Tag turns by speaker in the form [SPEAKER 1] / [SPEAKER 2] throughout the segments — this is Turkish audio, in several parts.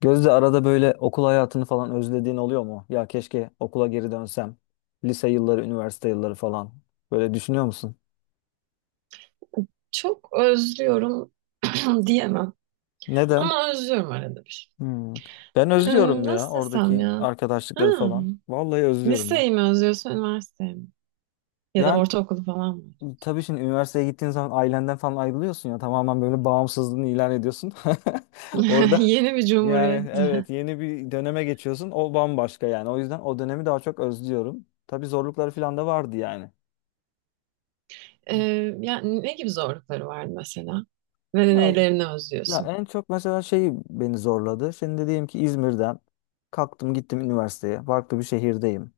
[SPEAKER 1] Gözde arada böyle okul hayatını falan özlediğin oluyor mu? Ya keşke okula geri dönsem. Lise yılları, üniversite yılları falan. Böyle düşünüyor musun?
[SPEAKER 2] Çok özlüyorum diyemem.
[SPEAKER 1] Neden?
[SPEAKER 2] Ama özlüyorum arada bir.
[SPEAKER 1] Hmm. Ben özlüyorum ya
[SPEAKER 2] Nasıl desem
[SPEAKER 1] oradaki
[SPEAKER 2] ya? Ha,
[SPEAKER 1] arkadaşlıkları falan. Vallahi özlüyorum ya.
[SPEAKER 2] liseyi mi özlüyorsun, üniversiteyi mi? Ya da
[SPEAKER 1] Yani
[SPEAKER 2] ortaokulu falan mı?
[SPEAKER 1] tabii şimdi üniversiteye gittiğin zaman ailenden falan ayrılıyorsun ya. Tamamen böyle bağımsızlığını ilan ediyorsun. Orada
[SPEAKER 2] Yeni bir
[SPEAKER 1] yani
[SPEAKER 2] cumhuriyet.
[SPEAKER 1] evet yeni bir döneme geçiyorsun. O bambaşka yani. O yüzden o dönemi daha çok özlüyorum. Tabii zorlukları falan da vardı yani.
[SPEAKER 2] Ee, Yani ne gibi zorlukları vardı mesela? Ve
[SPEAKER 1] Ya
[SPEAKER 2] nelerini
[SPEAKER 1] Ya,
[SPEAKER 2] özlüyorsun?
[SPEAKER 1] en çok mesela şey beni zorladı. Şimdi diyelim ki İzmir'den kalktım gittim üniversiteye. Farklı bir şehirdeyim.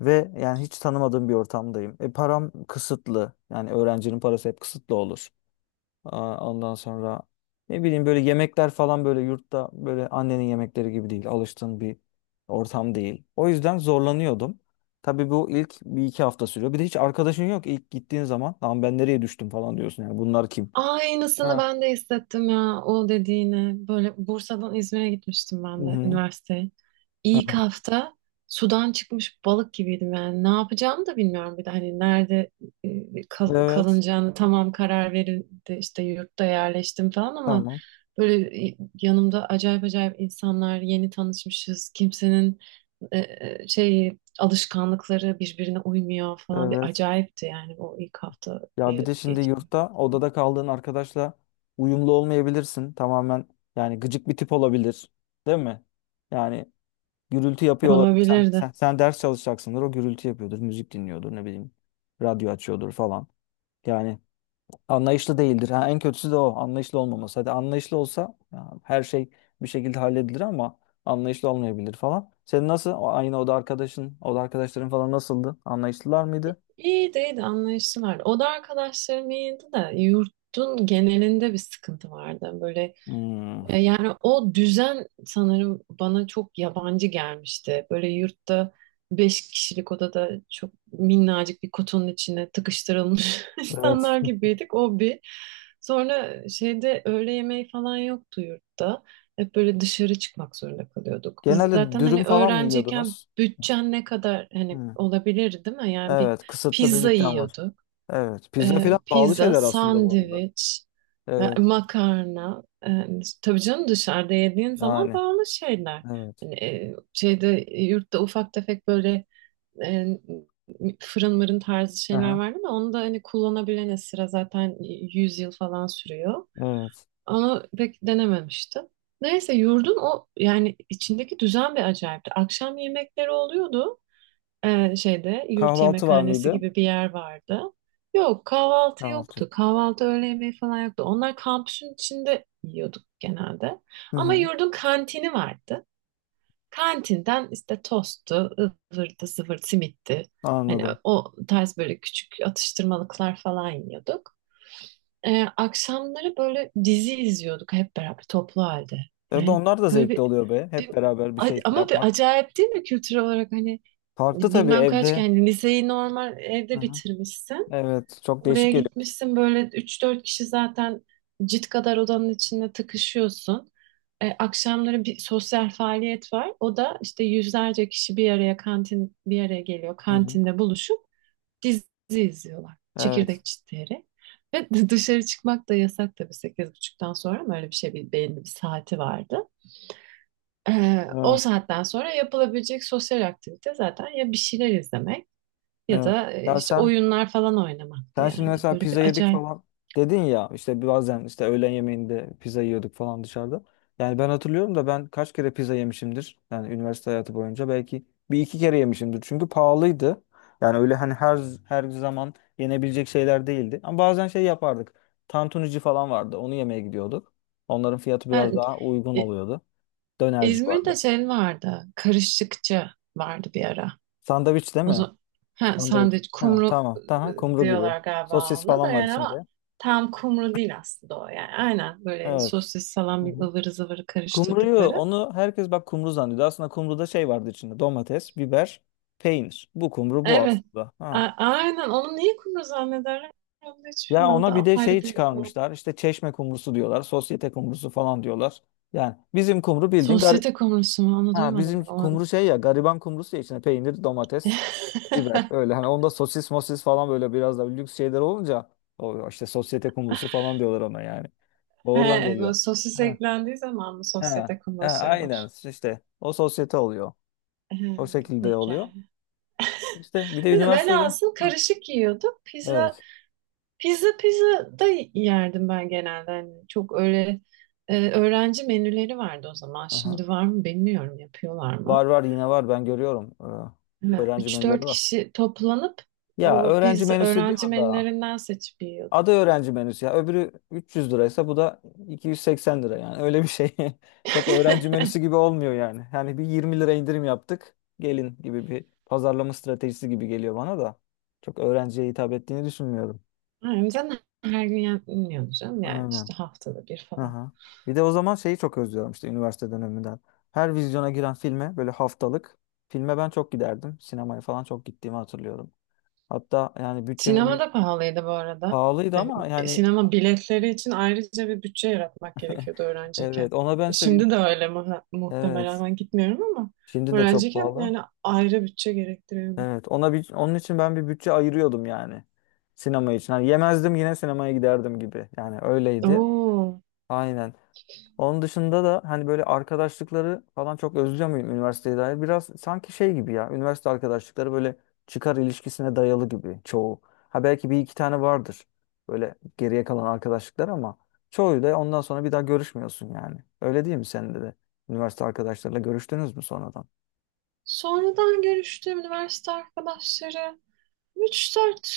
[SPEAKER 1] Ve yani hiç tanımadığım bir ortamdayım. E param kısıtlı. Yani öğrencinin parası hep kısıtlı olur. Aa, ondan sonra ne bileyim böyle yemekler falan böyle yurtta böyle annenin yemekleri gibi değil. Alıştığın bir ortam değil. O yüzden zorlanıyordum. Tabii bu ilk bir iki hafta sürüyor. Bir de hiç arkadaşın yok ilk gittiğin zaman. Lan ben nereye düştüm falan diyorsun. Yani bunlar kim?
[SPEAKER 2] Aynısını
[SPEAKER 1] Ha.
[SPEAKER 2] ben de hissettim ya o dediğine. Böyle Bursa'dan İzmir'e gitmiştim
[SPEAKER 1] Hı
[SPEAKER 2] ben de
[SPEAKER 1] hı.
[SPEAKER 2] üniversiteye. İlk
[SPEAKER 1] Aha.
[SPEAKER 2] hafta sudan çıkmış balık gibiydim yani. Ne yapacağımı da bilmiyorum bir de hani nerede
[SPEAKER 1] Evet.
[SPEAKER 2] kalınacağını, tamam, karar verildi, işte yurtta yerleştim falan ama
[SPEAKER 1] Tamam.
[SPEAKER 2] böyle, yanımda acayip acayip insanlar, yeni tanışmışız. Kimsenin şey, alışkanlıkları birbirine uymuyor falan, bir
[SPEAKER 1] Evet.
[SPEAKER 2] acayipti yani o ilk hafta
[SPEAKER 1] Ya bir de şimdi
[SPEAKER 2] geçirmek
[SPEAKER 1] yurtta odada kaldığın arkadaşla uyumlu olmayabilirsin. Tamamen yani gıcık bir tip olabilir. Değil mi? Yani gürültü yapıyor olabilir. Sen,
[SPEAKER 2] olabilirdi.
[SPEAKER 1] sen, sen ders çalışacaksındır. O gürültü yapıyordur. Müzik dinliyordur. Ne bileyim. Radyo açıyordur falan. Yani anlayışlı değildir. Ha, en kötüsü de o. Anlayışlı olmaması. Hadi anlayışlı olsa ya, her şey bir şekilde halledilir ama anlayışlı olmayabilir falan. Senin nasıl? O aynı oda arkadaşın, oda arkadaşların falan nasıldı? Anlayışlılar mıydı?
[SPEAKER 2] İyiydi, iyiydi, anlayışlılar. Oda arkadaşlarım iyiydi de yurtun genelinde bir sıkıntı vardı. Böyle,
[SPEAKER 1] Hmm,
[SPEAKER 2] yani o düzen sanırım bana çok yabancı gelmişti. Böyle yurtta 5 kişilik odada çok minnacık bir kutunun içine tıkıştırılmış
[SPEAKER 1] evet.
[SPEAKER 2] insanlar gibiydik. O bir. Sonra şeyde öğle yemeği falan yoktu yurtta. Hep böyle dışarı çıkmak zorunda kalıyorduk.
[SPEAKER 1] Genelde
[SPEAKER 2] Zaten
[SPEAKER 1] dürüm
[SPEAKER 2] hani
[SPEAKER 1] falan mı
[SPEAKER 2] öğrenciyken
[SPEAKER 1] yiyordunuz?
[SPEAKER 2] bütçen ne kadar hani
[SPEAKER 1] Hı.
[SPEAKER 2] olabilir değil mi? Yani bir
[SPEAKER 1] Evet, kısıtlı bir
[SPEAKER 2] pizza
[SPEAKER 1] bütçem var.
[SPEAKER 2] yiyorduk,
[SPEAKER 1] Evet, pizza falan pahalı
[SPEAKER 2] pizza,
[SPEAKER 1] şeyler aslında bu arada.
[SPEAKER 2] sandviç,
[SPEAKER 1] Evet,
[SPEAKER 2] makarna. Tabii canım, dışarıda yediğin zaman
[SPEAKER 1] yani
[SPEAKER 2] pahalı şeyler.
[SPEAKER 1] evet.
[SPEAKER 2] Hani, şeyde, yurtta ufak tefek böyle e, fırın mırın tarzı şeyler
[SPEAKER 1] Aha,
[SPEAKER 2] vardı ama onu da hani kullanabilene sıra zaten 100 yıl falan sürüyor.
[SPEAKER 1] evet.
[SPEAKER 2] Onu pek denememiştim. Neyse, yurdun o yani içindeki düzen bir acayipti. Akşam yemekleri oluyordu, şeyde yurt
[SPEAKER 1] Kahvaltı var
[SPEAKER 2] yemekhanesi
[SPEAKER 1] mıydı?
[SPEAKER 2] gibi bir yer vardı. Yok, kahvaltı
[SPEAKER 1] Kahvaltı.
[SPEAKER 2] yoktu. Kahvaltı, öğle yemeği falan yoktu. Onlar kampüsün içinde yiyorduk genelde.
[SPEAKER 1] Hı
[SPEAKER 2] Ama
[SPEAKER 1] hı,
[SPEAKER 2] yurdun kantini vardı. Kantinden işte tosttu, ıvırdı, zıvır, simitti. Hani
[SPEAKER 1] anladım.
[SPEAKER 2] o tarz böyle küçük atıştırmalıklar falan yiyorduk. Akşamları böyle dizi izliyorduk hep beraber toplu halde.
[SPEAKER 1] Evet,
[SPEAKER 2] Yani
[SPEAKER 1] onlar da
[SPEAKER 2] böyle
[SPEAKER 1] zevkli oluyor be.
[SPEAKER 2] bir-
[SPEAKER 1] Hep beraber bir şey
[SPEAKER 2] ama bir
[SPEAKER 1] yapmak.
[SPEAKER 2] acayip değil mi kültür olarak, hani
[SPEAKER 1] Farklı tabii
[SPEAKER 2] bilmem kaç
[SPEAKER 1] evde.
[SPEAKER 2] yani, liseyi normal
[SPEAKER 1] Hı
[SPEAKER 2] evde
[SPEAKER 1] hı.
[SPEAKER 2] bitirmişsin.
[SPEAKER 1] Evet, çok değişik
[SPEAKER 2] Oraya
[SPEAKER 1] geliyor.
[SPEAKER 2] gitmişsin, böyle üç dört kişi zaten cid kadar odanın içinde tıkışıyorsun. Akşamları bir sosyal faaliyet var. O da işte yüzlerce kişi bir araya kantin bir araya geliyor.
[SPEAKER 1] Hı hı.
[SPEAKER 2] Kantinde buluşup dizi izliyorlar.
[SPEAKER 1] Evet,
[SPEAKER 2] Çekirdek çitleyerek. Ve dışarı çıkmak da yasak tabii, sekiz buçuktan sonra mı, öyle bir şey, bir belli bir saati vardı. O
[SPEAKER 1] evet,
[SPEAKER 2] saatten sonra yapılabilecek sosyal aktivite zaten ya bir şeyler izlemek ya
[SPEAKER 1] evet.
[SPEAKER 2] da
[SPEAKER 1] Ya
[SPEAKER 2] işte
[SPEAKER 1] sen
[SPEAKER 2] oyunlar falan oynamaktı
[SPEAKER 1] Sen şimdi
[SPEAKER 2] yani.
[SPEAKER 1] mesela
[SPEAKER 2] Böyle bir
[SPEAKER 1] pizza yedik
[SPEAKER 2] acayip.
[SPEAKER 1] falan dedin ya işte bazen işte öğlen yemeğinde pizza yiyorduk falan dışarıda. Yani ben hatırlıyorum da ben kaç kere pizza yemişimdir. Yani üniversite hayatı boyunca belki bir iki kere yemişimdir. Çünkü pahalıydı. Yani öyle hani her zaman yenebilecek şeyler değildi. Ama bazen şey yapardık. Tantunici falan vardı. Onu yemeye gidiyorduk. Onların fiyatı biraz
[SPEAKER 2] Yani,
[SPEAKER 1] daha uygun
[SPEAKER 2] e,
[SPEAKER 1] oluyordu. Dönerci
[SPEAKER 2] İzmir'de
[SPEAKER 1] vardı.
[SPEAKER 2] şey vardı, karışıkçı vardı bir ara.
[SPEAKER 1] Sandviç değil
[SPEAKER 2] O
[SPEAKER 1] mi?
[SPEAKER 2] zaman, ha,
[SPEAKER 1] Sandviç.
[SPEAKER 2] sandviç
[SPEAKER 1] Ha,
[SPEAKER 2] kumru
[SPEAKER 1] tamam. Tamam. Kumru gibi.
[SPEAKER 2] diyorlar galiba
[SPEAKER 1] Sosis
[SPEAKER 2] ona da
[SPEAKER 1] falan var
[SPEAKER 2] yani, ama
[SPEAKER 1] içinde.
[SPEAKER 2] tam kumru değil aslında o yani. Aynen böyle
[SPEAKER 1] Evet.
[SPEAKER 2] sosis
[SPEAKER 1] Hı
[SPEAKER 2] salam
[SPEAKER 1] hı.
[SPEAKER 2] ıvırı zıvırı
[SPEAKER 1] Kumruyu
[SPEAKER 2] karıştırdıkları.
[SPEAKER 1] onu herkes bak kumru zannediyor. Aslında kumruda şey vardı içinde domates, biber, peynir. Bu kumru bu
[SPEAKER 2] Evet.
[SPEAKER 1] aslında. Ha.
[SPEAKER 2] Aynen, onu niye kumru zannederler? Onu da hiç
[SPEAKER 1] Ya
[SPEAKER 2] bilmem. O da
[SPEAKER 1] ona bir de
[SPEAKER 2] apayrı
[SPEAKER 1] şey
[SPEAKER 2] bir konu.
[SPEAKER 1] çıkarmışlar. İşte çeşme kumrusu diyorlar. Sosyete kumrusu falan diyorlar. Yani bizim kumru bildiğin gari-,
[SPEAKER 2] Sosyete kumrusu mu? Onu
[SPEAKER 1] ha,
[SPEAKER 2] duymadım
[SPEAKER 1] bizim
[SPEAKER 2] ben. Onu...
[SPEAKER 1] kumru şey ya gariban kumrusu ya içinde peynir, domates, biber öyle. Hani onda sosis mosis falan böyle biraz da lüks şeyler olunca o işte sosyete kumrusu falan diyorlar ona yani. Oradan
[SPEAKER 2] He,
[SPEAKER 1] geliyor.
[SPEAKER 2] bu sosis
[SPEAKER 1] Ha.
[SPEAKER 2] eklendiği zaman mı
[SPEAKER 1] Ha.
[SPEAKER 2] sosyete
[SPEAKER 1] Ha,
[SPEAKER 2] kumrusuymuş?
[SPEAKER 1] aynen işte o sosyete oluyor.
[SPEAKER 2] He,
[SPEAKER 1] O şekilde
[SPEAKER 2] peki.
[SPEAKER 1] oluyor. İşte bir de
[SPEAKER 2] Biz
[SPEAKER 1] üniversitede.
[SPEAKER 2] velhasıl
[SPEAKER 1] Hı.
[SPEAKER 2] karışık yiyorduk. Pizza
[SPEAKER 1] Evet.
[SPEAKER 2] Pizza pizza da yerdim ben genelde. Hani çok öyle öğrenci menüleri vardı o zaman.
[SPEAKER 1] Aha.
[SPEAKER 2] Şimdi var mı bilmiyorum, yapıyorlar
[SPEAKER 1] Var
[SPEAKER 2] mı?
[SPEAKER 1] var yine var ben görüyorum. Öğrenci
[SPEAKER 2] Üç
[SPEAKER 1] menüleri
[SPEAKER 2] dört
[SPEAKER 1] var.
[SPEAKER 2] kişi toplanıp
[SPEAKER 1] Ya
[SPEAKER 2] o
[SPEAKER 1] öğrenci
[SPEAKER 2] pizza
[SPEAKER 1] menüsü
[SPEAKER 2] öğrenci
[SPEAKER 1] diyor da
[SPEAKER 2] menülerinden seçip yiyorduk.
[SPEAKER 1] adı öğrenci menüsü ya öbürü 300 liraysa bu da 280 lira yani öyle bir şey. Çok öğrenci menüsü gibi olmuyor yani. Yani bir 20 lira indirim yaptık. Gelin gibi bir pazarlama stratejisi gibi geliyor bana da. Çok öğrenciye hitap ettiğini düşünmüyorum.
[SPEAKER 2] Yani sen her gün yapmıyordun canım yani,
[SPEAKER 1] Aynen.
[SPEAKER 2] işte haftada bir falan.
[SPEAKER 1] Aha. Bir de o zaman şeyi çok özlüyorum işte üniversite döneminden. Her vizyona giren filme böyle haftalık filme ben çok giderdim. Sinemaya falan çok gittiğimi hatırlıyorum. Hatta yani bütçemi
[SPEAKER 2] Sinema
[SPEAKER 1] bir
[SPEAKER 2] da pahalıydı bu arada.
[SPEAKER 1] pahalıydı
[SPEAKER 2] Yani
[SPEAKER 1] ama yani
[SPEAKER 2] sinema biletleri için ayrıca bir bütçe yaratmak gerekiyordu öğrenciyken.
[SPEAKER 1] evet ona ben işte bir
[SPEAKER 2] Şimdi de öyle
[SPEAKER 1] evet
[SPEAKER 2] muhtemelen ben gitmiyorum ama
[SPEAKER 1] şimdi de çok
[SPEAKER 2] öğrenciyken
[SPEAKER 1] pahalı.
[SPEAKER 2] yani ayrı bütçe gerektiriyordu.
[SPEAKER 1] Evet ona bir onun için ben bir bütçe ayırıyordum yani sinema için. Hani yemezdim yine sinemaya giderdim gibi. Yani öyleydi.
[SPEAKER 2] Oo.
[SPEAKER 1] Aynen. Onun dışında da hani böyle arkadaşlıkları falan çok özlüyor muyum üniversiteye dair? Biraz sanki şey gibi ya. Üniversite arkadaşlıkları böyle çıkar ilişkisine dayalı gibi çoğu. Ha belki bir iki tane vardır. Böyle geriye kalan arkadaşlıklar ama çoğu da ondan sonra bir daha görüşmüyorsun yani. Öyle değil mi senin de de? Üniversite arkadaşlarıyla görüştünüz mü sonradan?
[SPEAKER 2] Sonradan görüştüğüm üniversite arkadaşları, üç dört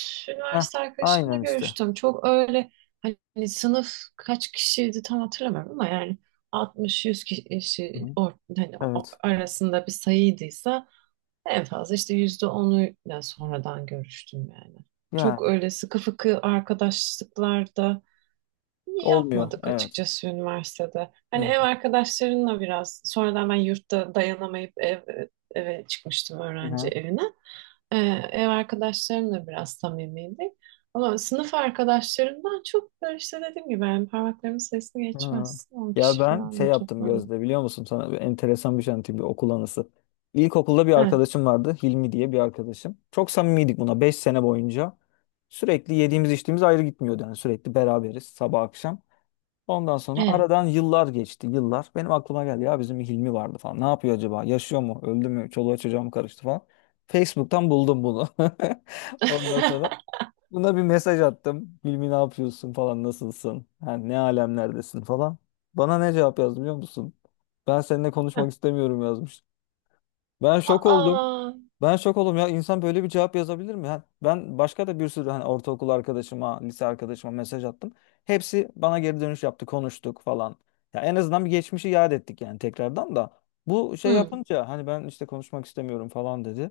[SPEAKER 1] Heh,
[SPEAKER 2] üniversite arkadaşımla
[SPEAKER 1] aynen işte.
[SPEAKER 2] görüştüm. Çok öyle hani, sınıf kaç kişiydi tam hatırlamıyorum ama yani 60-100
[SPEAKER 1] Hı
[SPEAKER 2] kişi
[SPEAKER 1] hı.
[SPEAKER 2] hani,
[SPEAKER 1] Evet.
[SPEAKER 2] arasında bir sayıydıysa, en fazla işte %10'uyla sonradan görüştüm yani. Çok
[SPEAKER 1] Yani
[SPEAKER 2] öyle sıkı fıkı arkadaşlıklarda
[SPEAKER 1] olmuyor.
[SPEAKER 2] yapmadık
[SPEAKER 1] Evet.
[SPEAKER 2] açıkçası üniversitede. Hani
[SPEAKER 1] Hı
[SPEAKER 2] ev arkadaşlarınla biraz, sonradan ben yurtta dayanamayıp eve çıkmıştım, öğrenci
[SPEAKER 1] hı.
[SPEAKER 2] evine. Ee, Ev arkadaşlarımla biraz samimiydik. Ama sınıf arkadaşlarımdan çok böyle işte dediğim gibi yani, parmaklarımın sayısı
[SPEAKER 1] Ha.
[SPEAKER 2] geçmez. on
[SPEAKER 1] Ya
[SPEAKER 2] kişi
[SPEAKER 1] ben şey
[SPEAKER 2] falandır
[SPEAKER 1] yaptım
[SPEAKER 2] toplamda.
[SPEAKER 1] Gözde biliyor musun sana bir enteresan bir şey anlatayım bir okul anısı. İlkokulda bir
[SPEAKER 2] Evet.
[SPEAKER 1] arkadaşım vardı Hilmi diye bir arkadaşım. Çok samimiydik buna 5 sene boyunca. Sürekli yediğimiz içtiğimiz ayrı gitmiyordu yani sürekli beraberiz sabah akşam. Ondan sonra
[SPEAKER 2] Evet.
[SPEAKER 1] aradan yıllar geçti yıllar. Benim aklıma geldi ya bizim Hilmi vardı falan. Ne yapıyor acaba? Yaşıyor mu? Öldü mü? Çoluğa çocuğa mı karıştı falan. Facebook'tan buldum bunu. Ondan sonra buna bir mesaj attım. Hilmi ne yapıyorsun falan nasılsın? Yani ne alemlerdesin falan. Bana ne cevap yazdı biliyor musun? Ben seninle konuşmak istemiyorum yazmış. Ben şok oldum.
[SPEAKER 2] Aa.
[SPEAKER 1] Ben şok oldum ya insan böyle bir cevap yazabilir mi? Yani ben başka da bir sürü hani ortaokul arkadaşıma, lise arkadaşıma mesaj attım. Hepsi bana geri dönüş yaptı, konuştuk falan. Ya en azından bir geçmişi yad ettik yani tekrardan da. Bu şey
[SPEAKER 2] Hmm.
[SPEAKER 1] yapınca hani ben işte konuşmak istemiyorum falan dedi.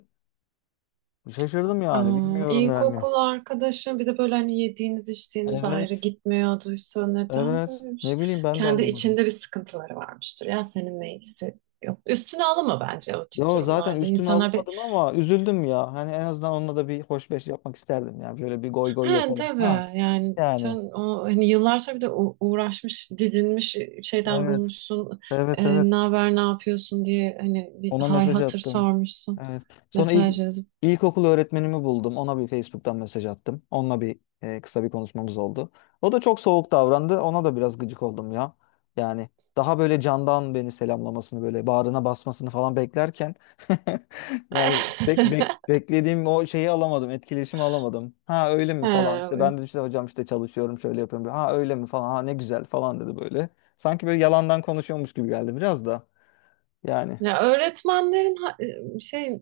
[SPEAKER 1] Şaşırdım yani
[SPEAKER 2] Aa,
[SPEAKER 1] bilmiyorum yani.
[SPEAKER 2] ilkokul arkadaşım, bir de böyle hani yediğiniz içtiğiniz ayrı
[SPEAKER 1] Evet.
[SPEAKER 2] gitmiyorduysa, neden böyle,
[SPEAKER 1] Evet.
[SPEAKER 2] böylemiş?
[SPEAKER 1] Ne bileyim ben de
[SPEAKER 2] Kendi
[SPEAKER 1] anlamadım.
[SPEAKER 2] içinde bir sıkıntıları varmıştır. Ya seninle ilgisi yok. Üstüne alınma bence o tip
[SPEAKER 1] Ya zaten
[SPEAKER 2] durumlarda.
[SPEAKER 1] üstüme
[SPEAKER 2] İnsanlar bir,
[SPEAKER 1] alamadım ama üzüldüm ya. Hani en azından onunla da bir hoşbeş yapmak isterdim. Yani şöyle bir goy goy
[SPEAKER 2] he
[SPEAKER 1] yapalım.
[SPEAKER 2] tabii
[SPEAKER 1] Ha
[SPEAKER 2] yani, sen
[SPEAKER 1] yani.
[SPEAKER 2] o hani yıllar sonra, bir de uğraşmış, didinmiş şeyden
[SPEAKER 1] Evet.
[SPEAKER 2] bulmuşsun.
[SPEAKER 1] Evet,
[SPEAKER 2] Ne
[SPEAKER 1] evet.
[SPEAKER 2] haber, ne yapıyorsun diye hani bir
[SPEAKER 1] Ona
[SPEAKER 2] hal
[SPEAKER 1] mesaj
[SPEAKER 2] hatır
[SPEAKER 1] attım.
[SPEAKER 2] sormuşsun.
[SPEAKER 1] Evet. Sonra ilk
[SPEAKER 2] Mesaj yazıp.
[SPEAKER 1] ilkokul öğretmenimi buldum. Ona bir Facebook'tan mesaj attım. Onunla bir kısa bir konuşmamız oldu. O da çok soğuk davrandı. Ona da biraz gıcık oldum ya. Yani daha böyle candan beni selamlamasını böyle bağrına basmasını falan beklerken yani beklediğim o şeyi alamadım. Etkileşimi alamadım. Ha öyle mi falan. İşte
[SPEAKER 2] He,
[SPEAKER 1] ben de işte hocam işte çalışıyorum şöyle yapıyorum. Ha öyle mi falan. Ha ne güzel falan dedi böyle. Sanki böyle yalandan konuşuyormuş gibi geldi biraz da. Yani.
[SPEAKER 2] ya öğretmenlerin şey,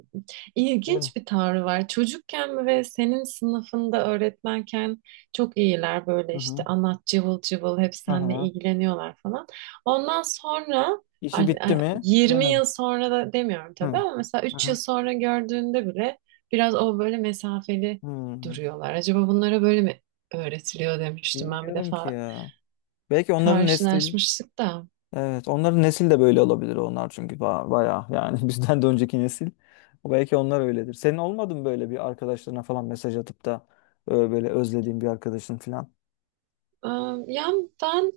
[SPEAKER 1] Öyle.
[SPEAKER 2] ilginç bir tavrı var. Çocukken ve senin sınıfında öğretmenken çok iyiler, böyle işte anlat, cıvıl cıvıl, hep seninle
[SPEAKER 1] Aha.
[SPEAKER 2] ilgileniyorlar falan. Ondan sonra
[SPEAKER 1] İşi
[SPEAKER 2] artık,
[SPEAKER 1] bitti
[SPEAKER 2] ay,
[SPEAKER 1] mi?
[SPEAKER 2] 20
[SPEAKER 1] Öyle mi?
[SPEAKER 2] yıl sonra da demiyorum tabii
[SPEAKER 1] Hı.
[SPEAKER 2] ama mesela 3 yıl
[SPEAKER 1] Aha.
[SPEAKER 2] sonra gördüğünde bile biraz o böyle mesafeli
[SPEAKER 1] Hı.
[SPEAKER 2] duruyorlar. Acaba bunlara böyle mi öğretiliyor, demiştim ben bir
[SPEAKER 1] Bilmiyorum ki
[SPEAKER 2] defa
[SPEAKER 1] ya. Belki onların nesil.
[SPEAKER 2] karşılaşmıştık da.
[SPEAKER 1] Evet, onların nesil de böyle olabilir onlar çünkü bayağı yani, bizden de önceki nesil. Belki onlar öyledir. Senin olmadı mı böyle bir arkadaşlarına falan mesaj atıp da böyle özlediğin bir arkadaşın falan?
[SPEAKER 2] Ee, Yani ben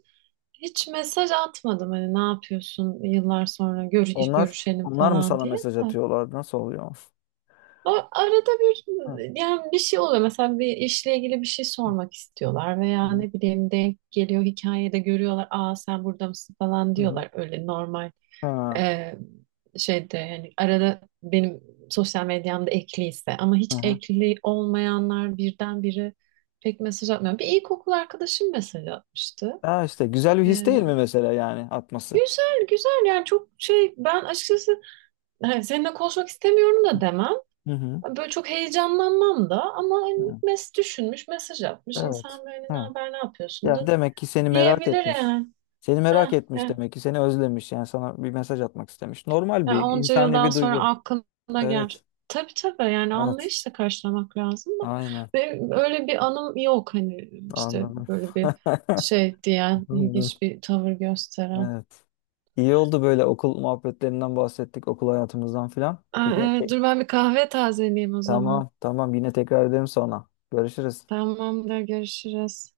[SPEAKER 2] hiç mesaj atmadım, hani ne yapıyorsun, yıllar sonra
[SPEAKER 1] Onlar
[SPEAKER 2] görüşelim
[SPEAKER 1] onlar mı
[SPEAKER 2] falan
[SPEAKER 1] sana
[SPEAKER 2] diye
[SPEAKER 1] mesaj
[SPEAKER 2] de.
[SPEAKER 1] atıyorlar? Nasıl oluyor?
[SPEAKER 2] O, arada bir,
[SPEAKER 1] Hı
[SPEAKER 2] yani bir şey oluyor. Mesela bir işle ilgili bir şey sormak istiyorlar
[SPEAKER 1] hı
[SPEAKER 2] veya
[SPEAKER 1] hı.
[SPEAKER 2] ne bileyim, denk geliyor hikayede görüyorlar. Aa, sen burada mısın falan
[SPEAKER 1] Hı hı.
[SPEAKER 2] diyorlar. Öyle normal,
[SPEAKER 1] Ha.
[SPEAKER 2] e, şeyde yani, arada benim sosyal medyamda ekliyse, ama
[SPEAKER 1] Hı
[SPEAKER 2] hiç
[SPEAKER 1] hı.
[SPEAKER 2] ekli olmayanlar birdenbire pek mesaj atmıyor. Bir ilkokul arkadaşım mesaj atmıştı.
[SPEAKER 1] Ha işte güzel bir his değil mi mesela yani atması?
[SPEAKER 2] Güzel, güzel yani, çok şey, ben açıkçası hani seninle konuşmak istemiyorum da demem.
[SPEAKER 1] Hı hı.
[SPEAKER 2] Böyle çok heyecanlanmam da, ama hani
[SPEAKER 1] Hı.
[SPEAKER 2] düşünmüş, mesaj atmış. İnsan böyle ne
[SPEAKER 1] Evet.
[SPEAKER 2] haber, ne yapıyorsun
[SPEAKER 1] Ya
[SPEAKER 2] da
[SPEAKER 1] demek ki seni merak
[SPEAKER 2] diyebilir
[SPEAKER 1] etmiş.
[SPEAKER 2] yani.
[SPEAKER 1] Seni merak
[SPEAKER 2] Ha,
[SPEAKER 1] etmiş
[SPEAKER 2] heh.
[SPEAKER 1] demek ki seni özlemiş. Yani sana bir mesaj atmak istemiş. Normal
[SPEAKER 2] Yani
[SPEAKER 1] bir
[SPEAKER 2] onca
[SPEAKER 1] insani
[SPEAKER 2] yıldan
[SPEAKER 1] bir
[SPEAKER 2] sonra
[SPEAKER 1] duygu.
[SPEAKER 2] aklına gelmiş.
[SPEAKER 1] Evet.
[SPEAKER 2] Tabii tabii, yani
[SPEAKER 1] Evet.
[SPEAKER 2] anlayışla karşılamak lazım da.
[SPEAKER 1] Aynen.
[SPEAKER 2] Benim öyle bir anım yok hani, işte
[SPEAKER 1] Anladım.
[SPEAKER 2] böyle bir şey diyen,
[SPEAKER 1] Hmm,
[SPEAKER 2] ilginç bir tavır gösteren.
[SPEAKER 1] evet. İyi oldu böyle okul muhabbetlerinden bahsettik, okul hayatımızdan filan.
[SPEAKER 2] Aa,
[SPEAKER 1] Yine te-
[SPEAKER 2] evet, dur ben bir kahve tazeleyeyim o zaman.
[SPEAKER 1] tamam, tamam. Yine tekrar edelim sonra. Görüşürüz.
[SPEAKER 2] Tamamdır, görüşürüz.